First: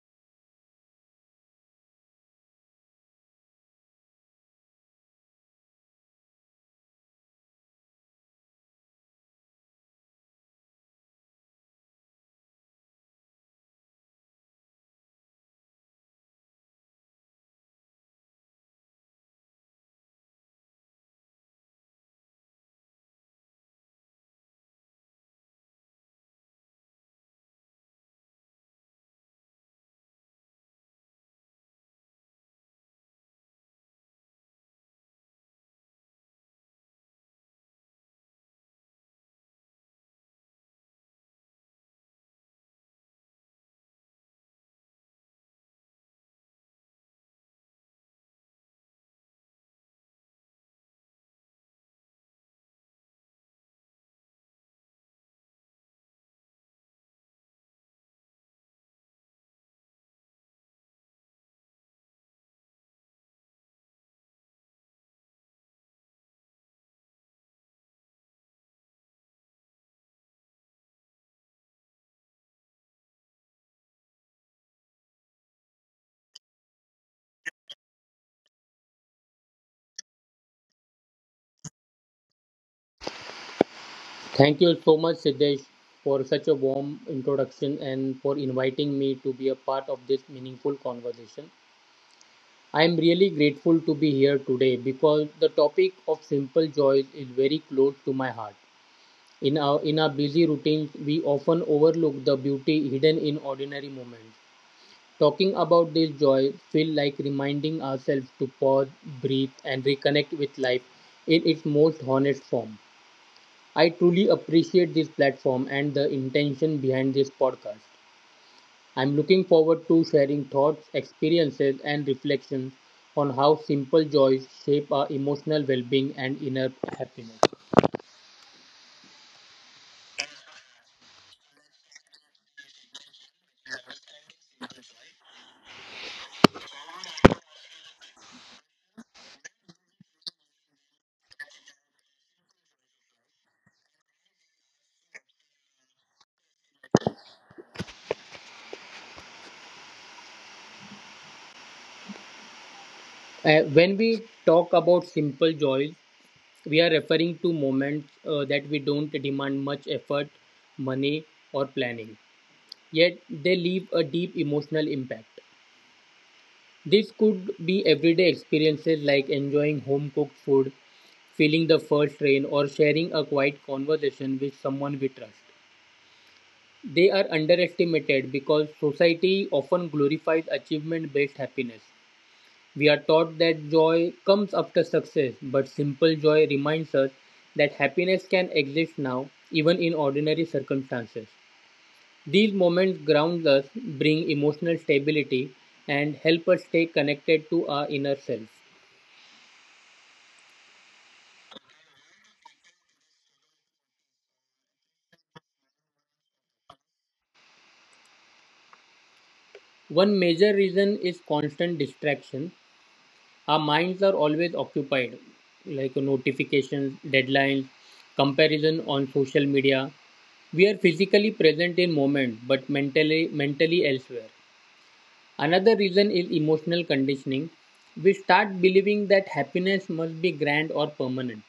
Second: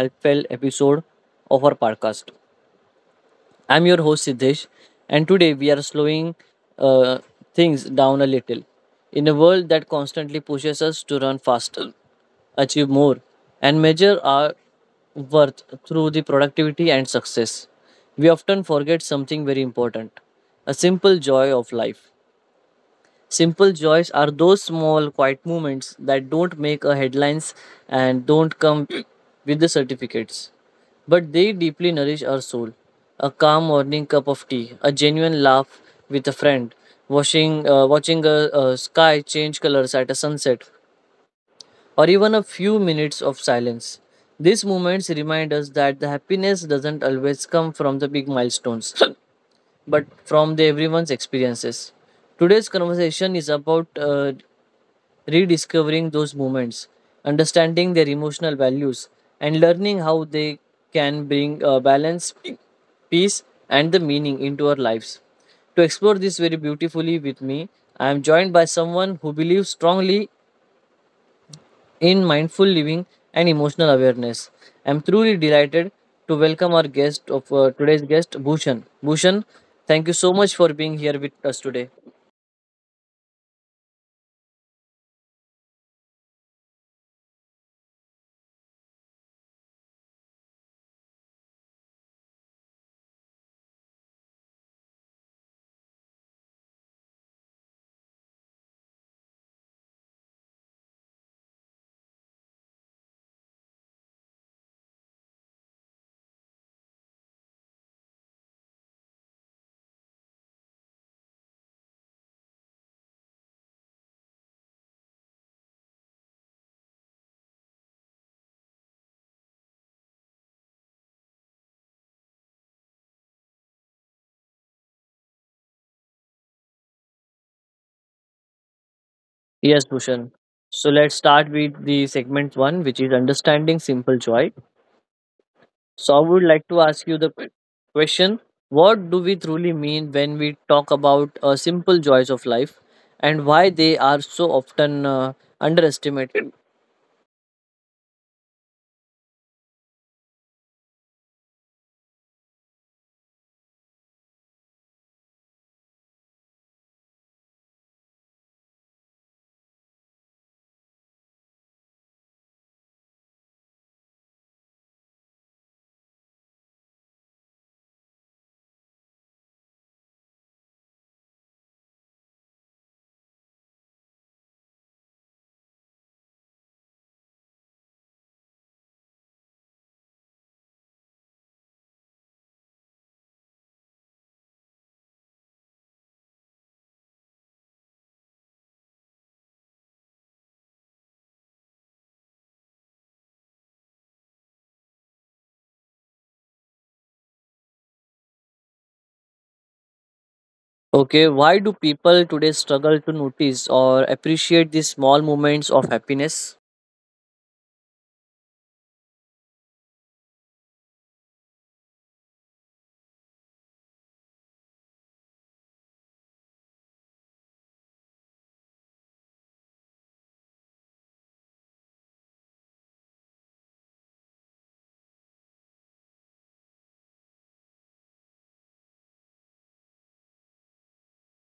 heartfelt episode of our podcast. I'm your host Siddesh, and today we are slowing uh, things down a little. In a world that constantly pushes us to run faster, achieve more, and measure our worth through the productivity and success, we often forget something very important a simple joy of life. Simple joys are those small, quiet moments that don't make a headlines and don't come with the certificates, but they deeply nourish our soul. A calm morning cup of tea, a genuine laugh with a friend, watching a sky change colors at a sunset, or even a few minutes of silence. These moments remind us that the happiness doesn't always come from the big milestones, but from the everyone's experiences. Today's conversation is about rediscovering those moments, understanding their emotional values, and learning how they can bring balance, peace, and the meaning into our lives. To explore this very beautifully with me, I am joined by someone who believes strongly in mindful living and emotional awareness. I am truly delighted to welcome our guest of today's guest, Bhushan. Bhushan, thank you so much for being here with us today. Thank you so much, Siddesh, for such a warm introduction and for inviting me to be a part of this meaningful conversation. I am really grateful to be here today because the topic of simple joys is very close to my heart. In our busy routines, we often overlook the beauty hidden in ordinary moments. Talking about this joy feels like reminding ourselves to pause, breathe, and reconnect with life in its most honest form. I truly appreciate this platform and the intention behind this podcast. I'm looking forward to sharing thoughts, experiences, and reflections on how simple joys shape our emotional well being and inner happiness. Yes, Bhushan. So let's start with the segment one, which is understanding simple joy. So I would like to ask you question. What do we truly mean when we talk about simple joys of life and why they are so often underestimated? When we talk about simple joys, we are referring to moments that we don't demand much effort, money, or planning, yet they leave a deep emotional impact. This could be everyday experiences like enjoying home cooked food, feeling the first rain, or sharing a quiet conversation with someone we trust. They are underestimated because society often glorifies achievement based happiness. We are taught that joy comes after success, but simple joy reminds us that happiness can exist now, even in ordinary circumstances. These moments ground us, bring emotional stability, and help us stay connected to our inner self. Okay, why do people today struggle to notice or appreciate these small moments of happiness? One major reason is constant distraction. Our minds are always occupied, like notifications, deadlines, comparison on social media. We are physically present in moment but mentally elsewhere. Another reason is emotional conditioning. We start believing that happiness must be grand or permanent.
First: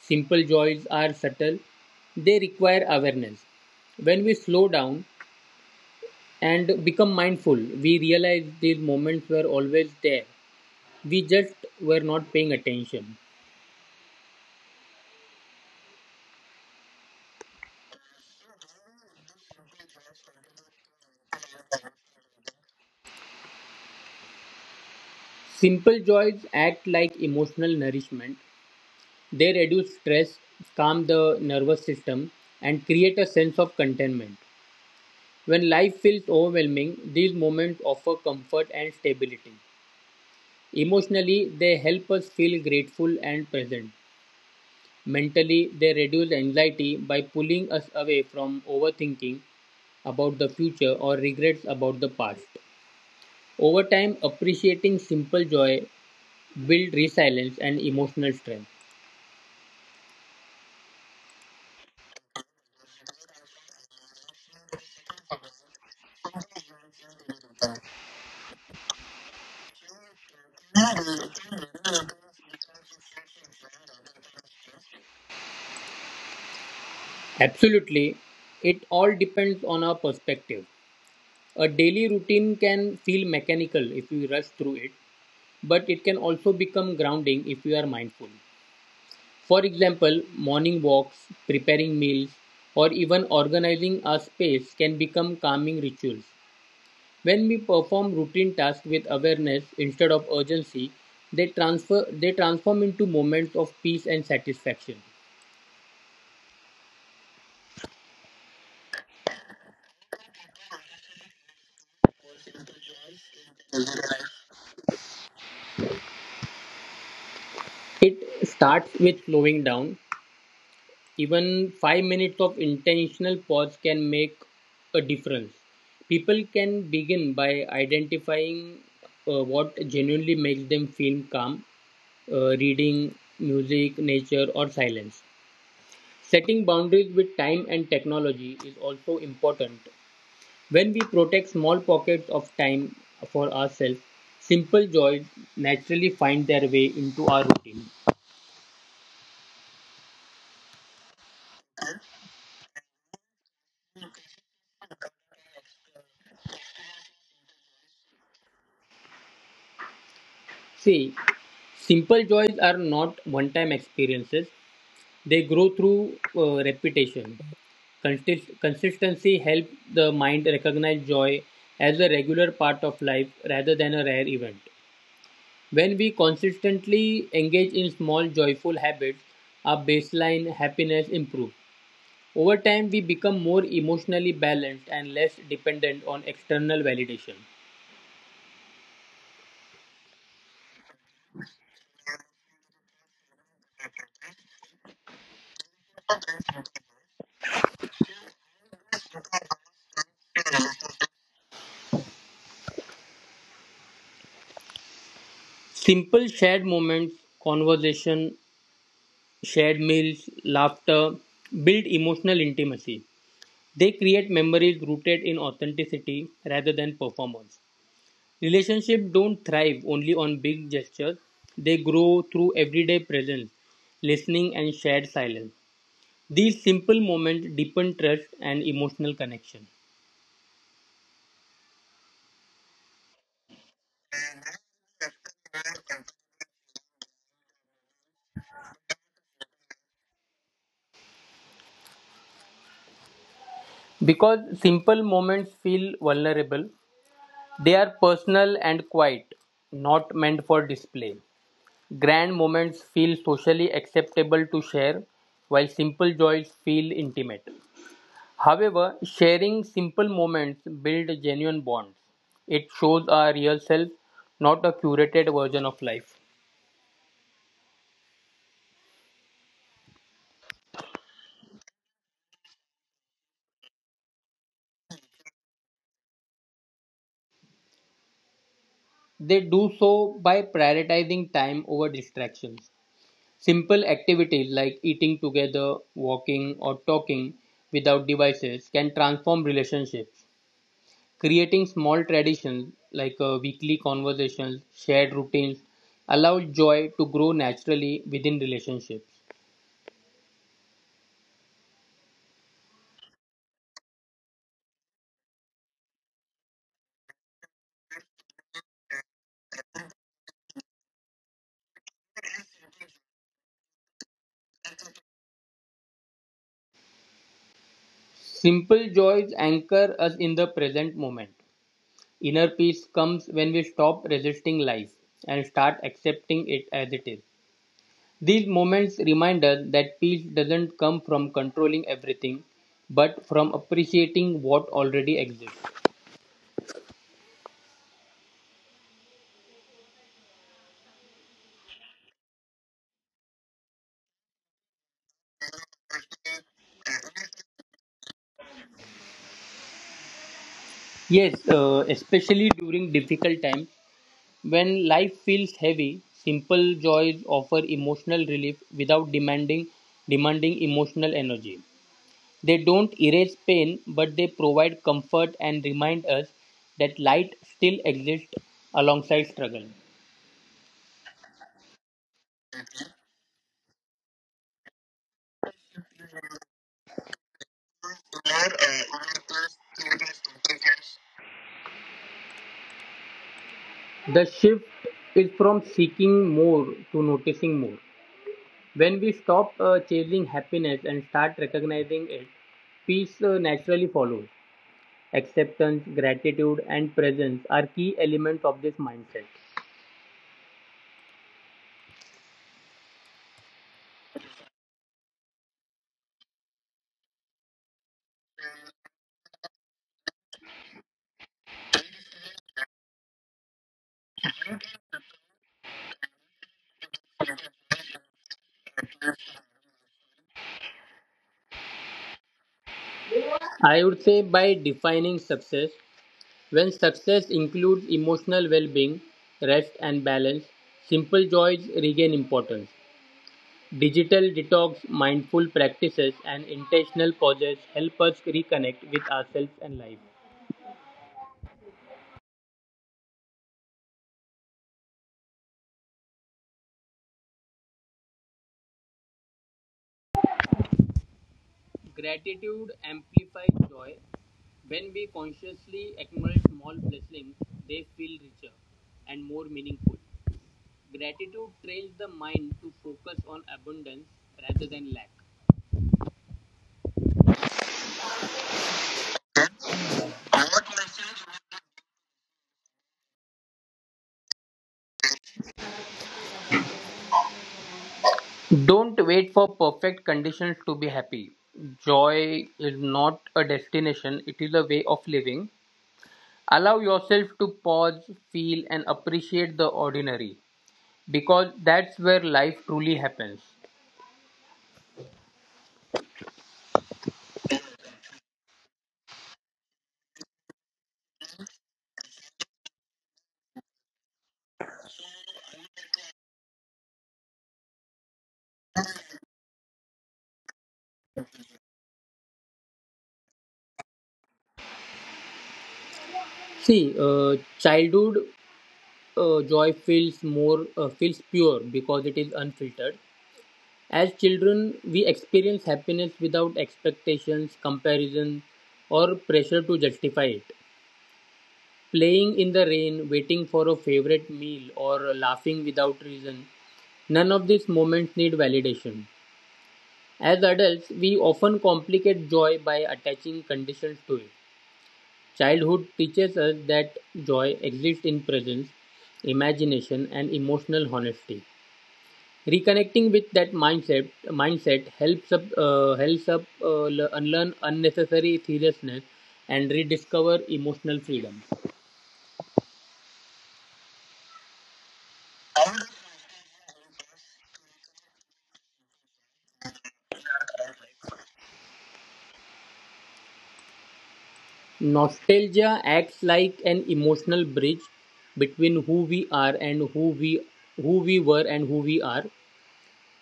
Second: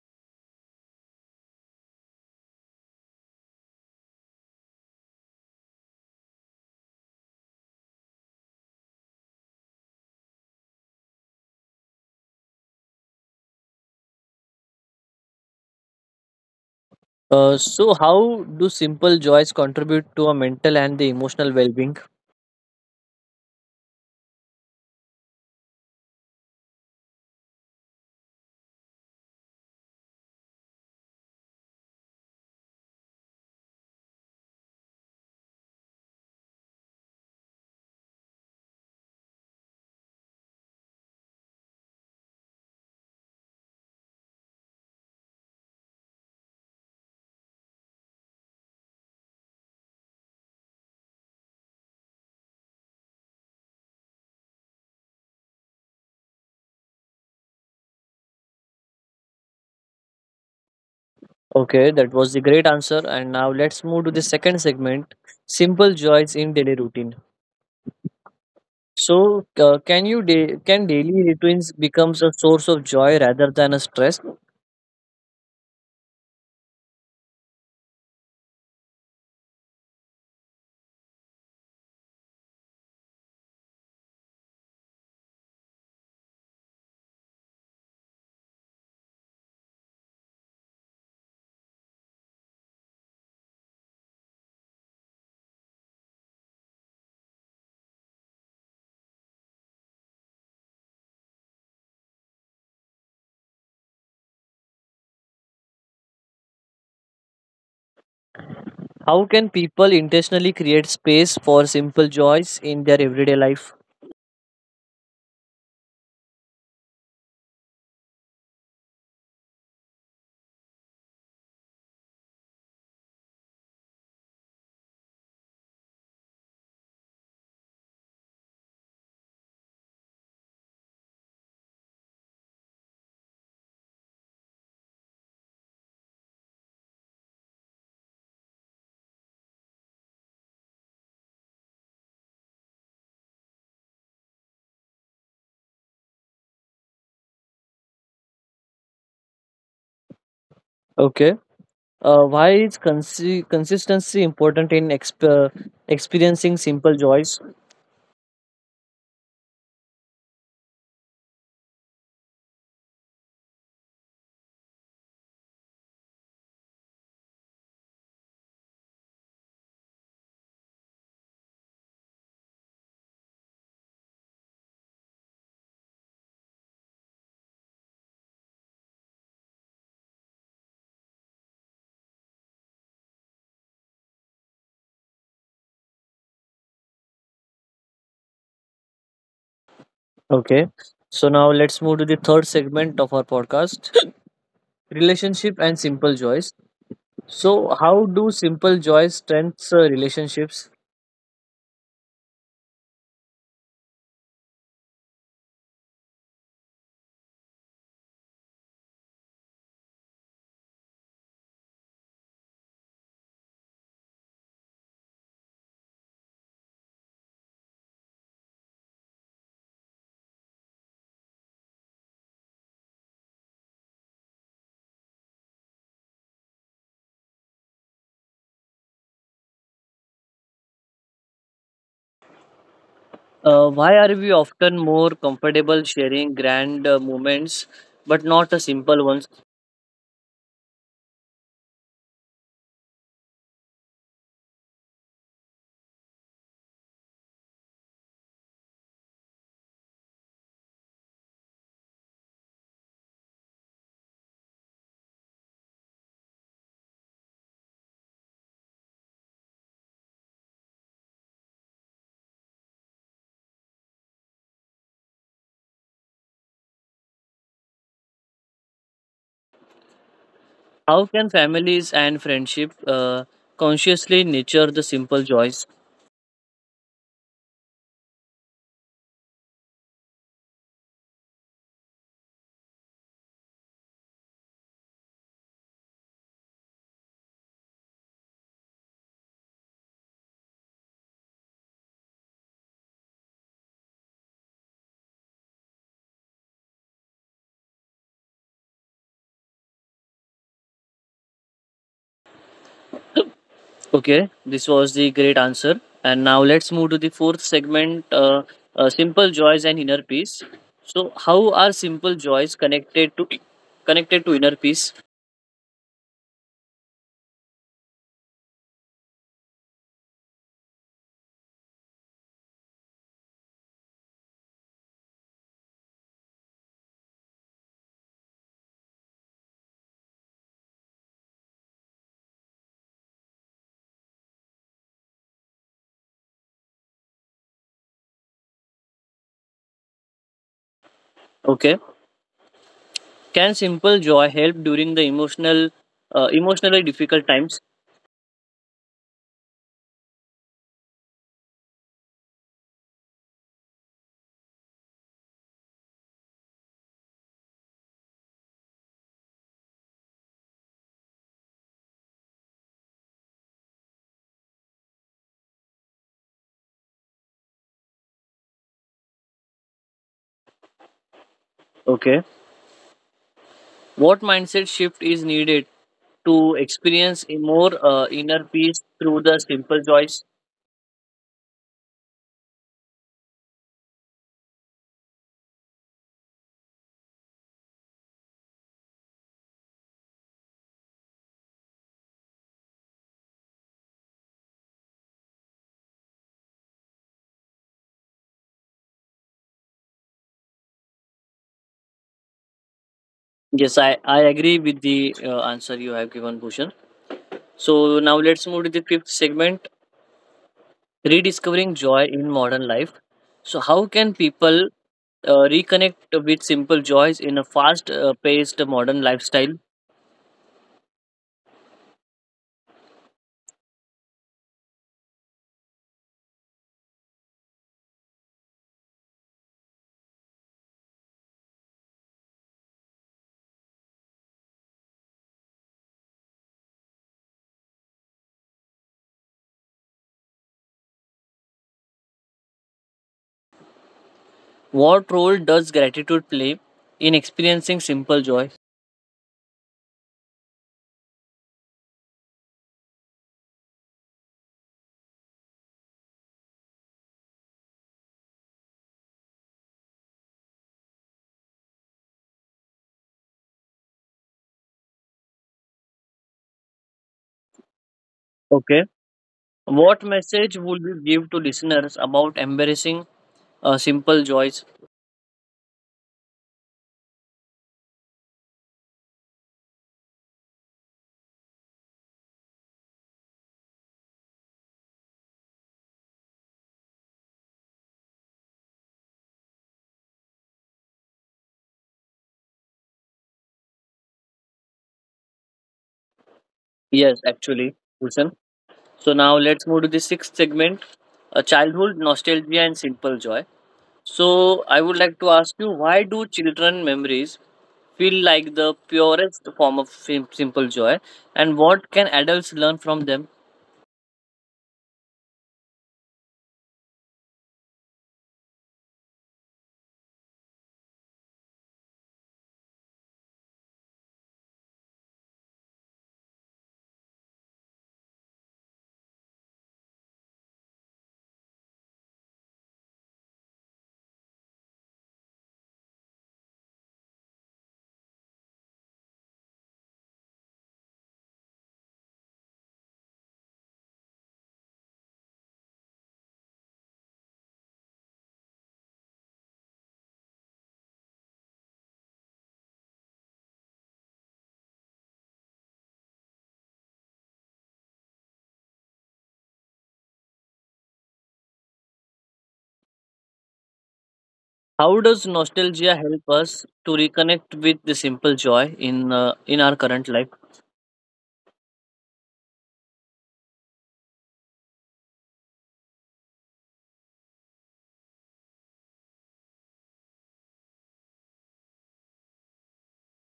Simple joys are subtle. They require awareness. When we slow down, and become mindful, we realize these moments were always there. We just were not paying attention. So, how do simple joys contribute to a mental and the emotional well being? Simple joys act like emotional nourishment. They reduce stress, calm the nervous system, and create a sense of contentment. When life feels overwhelming, these moments offer comfort and stability. Emotionally, they help us feel grateful and present. Mentally, they reduce anxiety by pulling us away from overthinking about the future or regrets about the past. Over time, appreciating simple joy builds resilience and emotional strength. Okay, that was the great answer. And now let's move to the second segment, simple joys in daily routine. So, can daily routines becomes a source of joy rather than a stress? Absolutely, it all depends on our perspective. A daily routine can feel mechanical if we rush through it, but it can also become grounding if we are mindful. For example, morning walks, preparing meals, or even organizing our space can become calming rituals. When we perform routine tasks with awareness instead of urgency, they transform into moments of peace and satisfaction. How can people intentionally create space for simple joys in their everyday life? It starts with slowing down. Even 5 minutes of intentional pause can make a difference. People can begin by identifying what genuinely makes them feel calm, reading, music, nature, or silence. Setting boundaries with time and technology is also important. When we protect small pockets of time for ourselves, simple joys naturally find their way into our routine. Okay, consistency important in experiencing simple joys? See, simple joys are not one time experiences, they grow through repetition. Consistency helps the mind recognize joy as a regular part of life rather than a rare event. When we consistently engage in small joyful habits, our baseline happiness improves. Over time, we become more emotionally balanced and less dependent on external validation. Okay, so now let's move to the third segment of our podcast, relationship and simple joys. So, how do simple joys strengthen relationships? Simple shared moments, conversation, shared meals, laughter build emotional intimacy. They create memories rooted in authenticity rather than performance. Relationships don't thrive only on big gestures, they grow through everyday presence, listening, and shared silence. These simple moments deepen trust and emotional connection. Why are we often more comfortable sharing grand moments but not the simple ones? Because simple moments feel vulnerable, they are personal and quiet, not meant for display. Grand moments feel socially acceptable to share, while simple joys feel intimate. However, sharing simple moments builds genuine bonds. It shows our real self, not a curated version of life. How can families and friendship consciously nurture the simple joys? They do so by prioritizing time over distractions. Simple activities like eating together, walking, or talking without devices can transform relationships. Creating small traditions like weekly conversations, shared routines, allows joy to grow naturally within relationships. Okay, this was the great answer. And now let's move to the fourth segment, simple joys and inner peace. So, how are simple joys connected to inner peace? Simple joys anchor us in the present moment. Inner peace comes when we stop resisting life and start accepting it as it is. These moments remind us that peace doesn't come from controlling everything, but from appreciating what already exists. Okay, can simple joy help during the emotionally difficult times? Yes, especially during difficult times, when life feels heavy, simple joys offer emotional relief without demanding emotional energy. They don't erase pain, but they provide comfort and remind us that light still exists alongside struggle. Okay. What mindset shift is needed to experience a more inner peace through the simple joys? The shift is from seeking more to noticing more. When we stop chasing happiness and start recognizing it, peace naturally follows. Acceptance, gratitude, and presence are key elements of this mindset. Yes, I agree with the answer you have given, Bhushan. So now let's move to the fifth segment, rediscovering joy in modern life. So how can people reconnect with simple joys in a fast-paced modern lifestyle? I would say by defining success, when success includes emotional well being, rest, and balance, simple joys regain importance. Digital detox, mindful practices, and intentional pauses help us reconnect with ourselves and life. What role does gratitude play in experiencing simple joy? Gratitude amplifies joy. When we consciously acknowledge small blessings, they feel richer and more meaningful. Gratitude trains the mind to focus on abundance rather than lack. Okay. What message would you give to listeners about embracing simple joys? Don't wait for perfect conditions to be happy. Joy is not a destination, it is a way of living. Allow yourself to pause, feel, and appreciate the ordinary because that's where life truly happens. Yes, actually, listen. So now let's move to the sixth segment, childhood nostalgia and simple joy. So I would like to ask you, why do children memories feel like the purest form of simple joy, and what can adults learn from them? See, childhood joy feels pure because it is unfiltered. As children, we experience happiness without expectations, comparison, or pressure to justify it. Playing in the rain, waiting for a favorite meal, or laughing without reason, none of these moments need validation. As adults, we often complicate joy by attaching conditions to it. Childhood teaches us that joy exists in presence, imagination, and emotional honesty. Reconnecting with that mindset helps up unlearn unnecessary seriousness and rediscover emotional freedom. How does nostalgia help us to reconnect with the simple joy in our current life? Nostalgia acts like an emotional bridge between who we were and who we are.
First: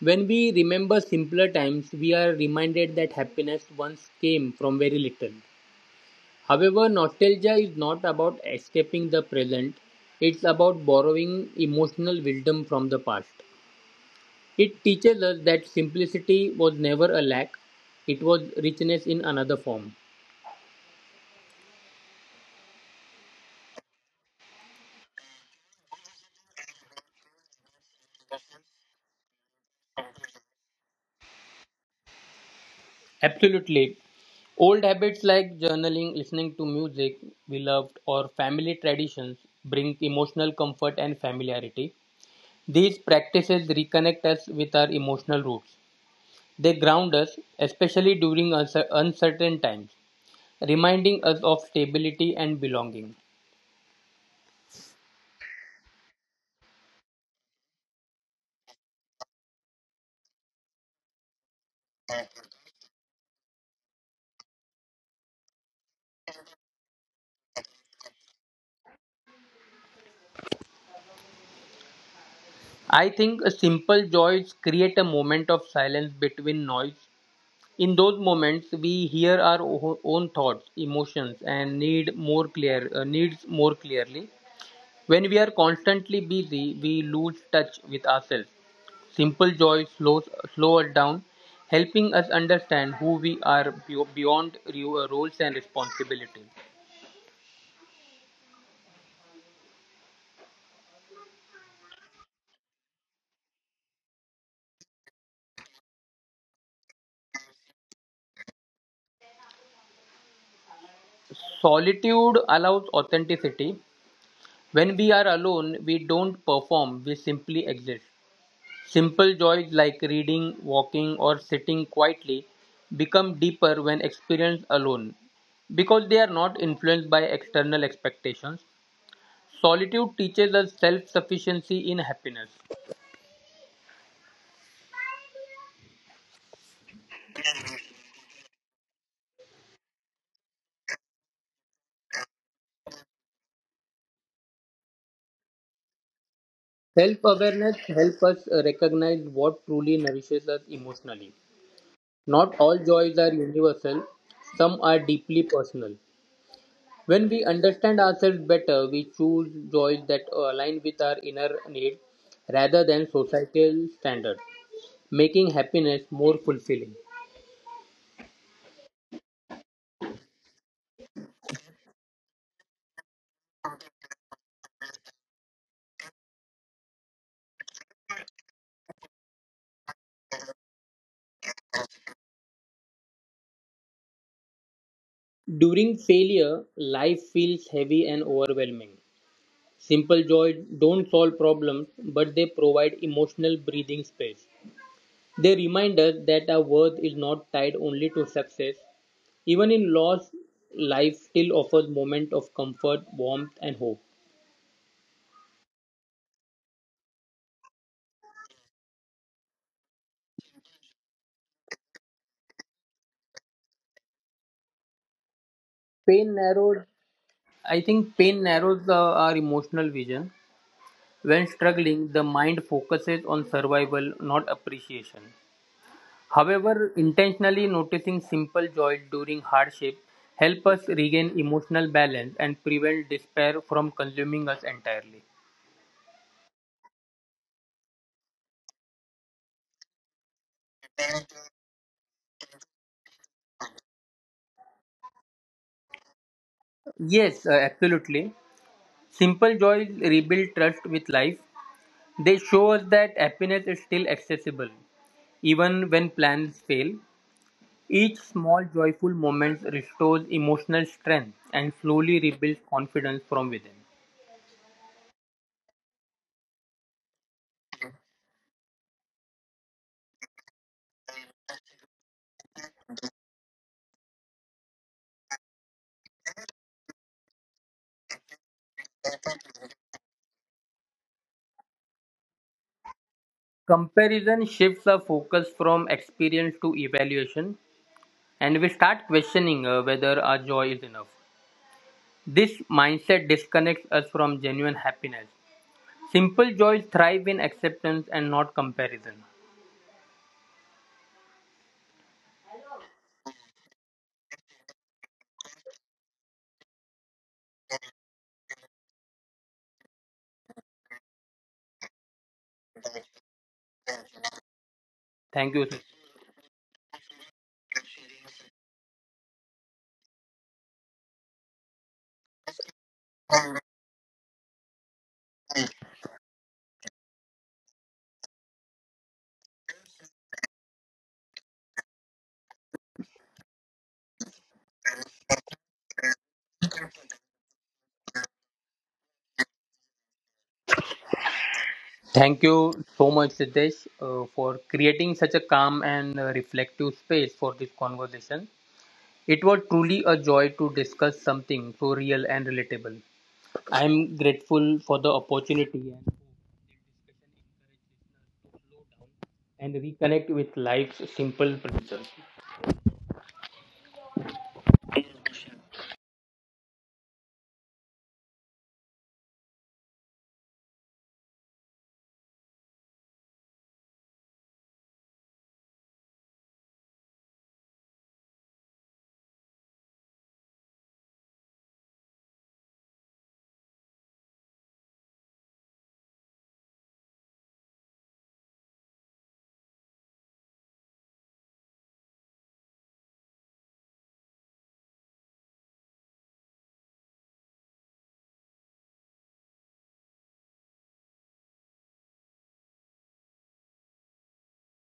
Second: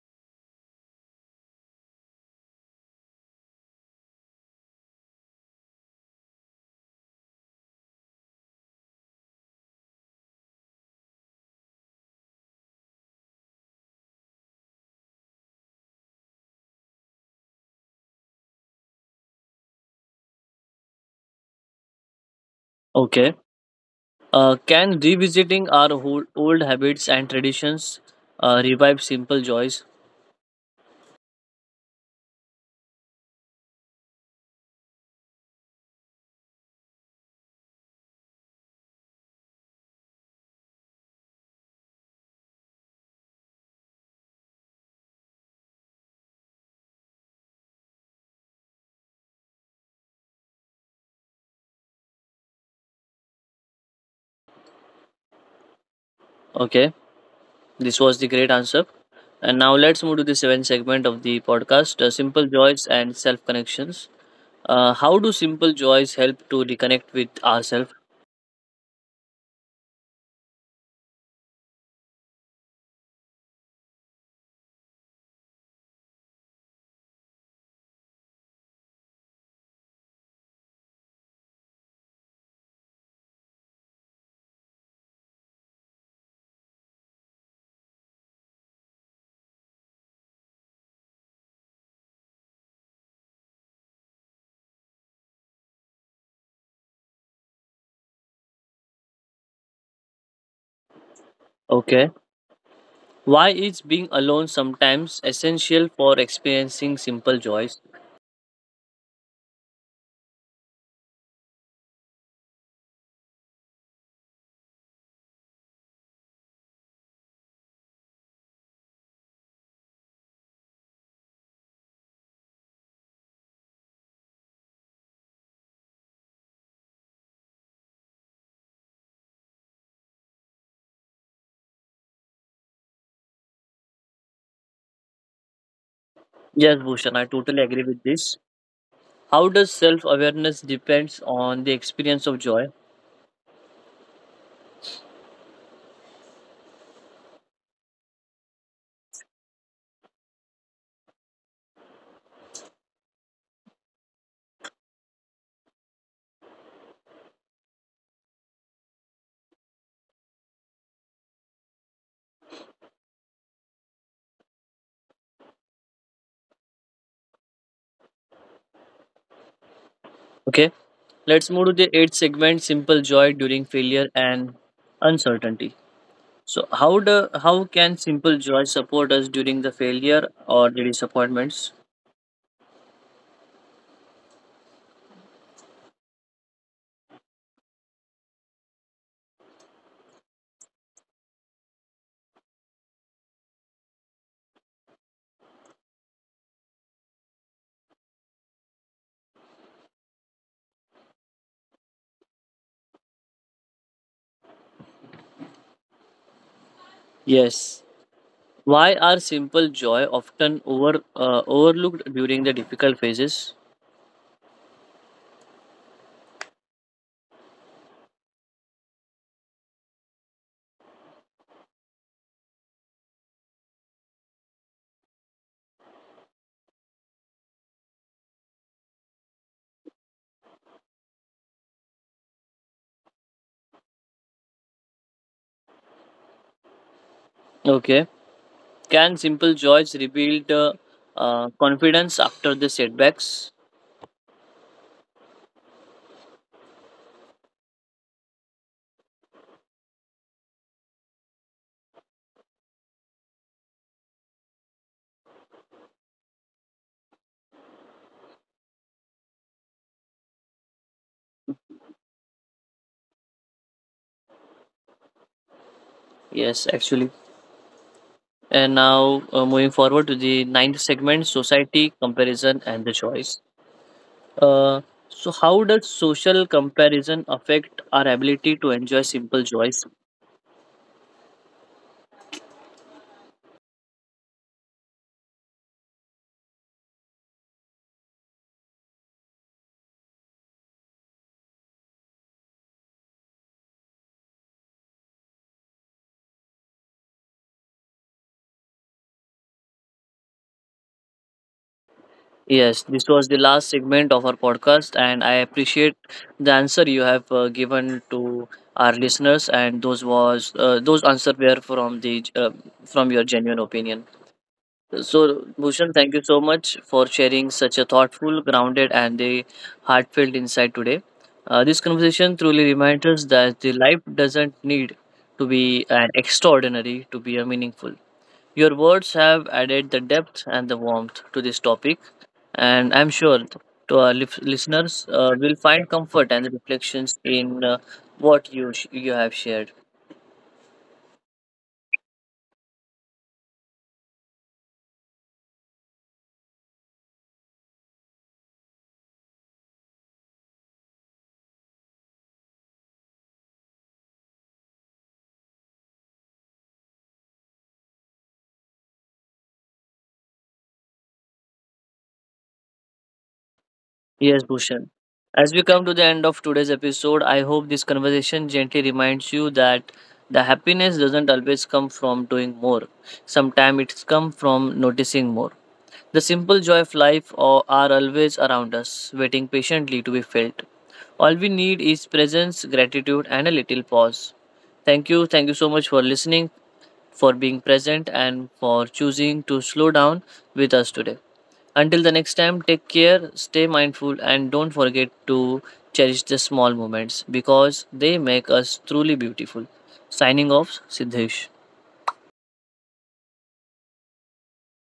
When we remember simpler times, we are reminded that happiness once came from very little. However, nostalgia is not about escaping the present, it's about borrowing emotional wisdom from the past. It teaches us that simplicity was never a lack, it was richness in another form. Okay. Can revisiting our old habits and traditions revive simple joys? Absolutely. Old habits like journaling, listening to music we loved, or family traditions bring emotional comfort and familiarity. These practices reconnect us with our emotional roots. They ground us, especially during uncertain times, reminding us of stability and belonging. Okay, this was the great answer. And now let's move to the seventh segment of the podcast, Simple Joys and Self Connections. How do simple joys help to reconnect with ourselves? I think simple joys create a moment of silence between noise. In those moments, we hear our own thoughts, emotions, and needs more clearly. When we are constantly busy, we lose touch with ourselves. Simple joys slow us down, helping us understand who we are beyond roles and responsibilities. Okay. Why is being alone sometimes essential for experiencing simple joys? Solitude allows authenticity. When we are alone, we don't perform, we simply exist. Simple joys like reading, walking, or sitting quietly become deeper when experienced alone because they are not influenced by external expectations. Solitude teaches us self sufficiency in happiness. Yes, Bhushan, I totally agree with this. How does self awareness depends on the experience of joy? Self awareness helps us recognize what truly nourishes us emotionally. Not all joys are universal, some are deeply personal. When we understand ourselves better, we choose joys that align with our inner need rather than societal standards, making happiness more fulfilling. Okay, let's move to the eighth segment: simple joy during failure and uncertainty. So, how can simple joy support us during the failure or the disappointments? During failure, life feels heavy and overwhelming. Simple joys don't solve problems, but they provide emotional breathing space. They remind us that our worth is not tied only to success. Even in loss, life still offers moments of comfort, warmth, and hope. Yes. Why are simple joy often overlooked during the difficult phases? Pain narrows I think pain narrows our emotional vision. When struggling, the mind focuses on survival, not appreciation. However, intentionally noticing simple joy during hardship help us regain emotional balance and prevent despair from consuming us entirely. Okay. Can simple joys rebuild confidence after the setbacks? Yes, absolutely. Simple joys rebuild trust with life. They show us that happiness is still accessible, even when plans fail. Each small joyful moment restores emotional strength and slowly rebuilds confidence from within. Yes, actually. And now moving forward to the ninth segment: society, comparison, and the choice. Uh, so how does social comparison affect our ability to enjoy simple joys? Comparison shifts our focus from experience to evaluation, and we start questioning whether our joy is enough. This mindset disconnects us from genuine happiness. Simple joys thrive in acceptance and not comparison. Yes, this was the last segment of our podcast, and I appreciate the answer you have given to our listeners. And those was those answers were from the from your genuine opinion. So, Thank you. Bhushan, thank you so much for sharing such a thoughtful, grounded, and a heartfelt insight today. This conversation truly reminds us that the life doesn't need to be an extraordinary to be a meaningful. Your words have added the depth and the warmth to this topic, and I'm sure to our listeners will find comfort and reflections in what you have shared. Thank you so much, Siddesh, for creating such a calm and reflective space for this conversation. It was truly a joy to discuss something so real and relatable. I am grateful for the opportunity and reconnect with life's simple principles. Yes, Bhushan. As we come to the end of today's episode, I hope this conversation gently reminds you that the happiness doesn't always come from doing more. Sometimes it's come from noticing more. The simple joy of life are always around us, waiting patiently to be felt. All we need is presence, gratitude, and a little pause. Thank you. Thank you so much for listening for being present, and for choosing to slow down with us today. Until the next time, take care, stay mindful, and don't forget to cherish the small moments because they make us truly beautiful. Signing off, Siddhesh.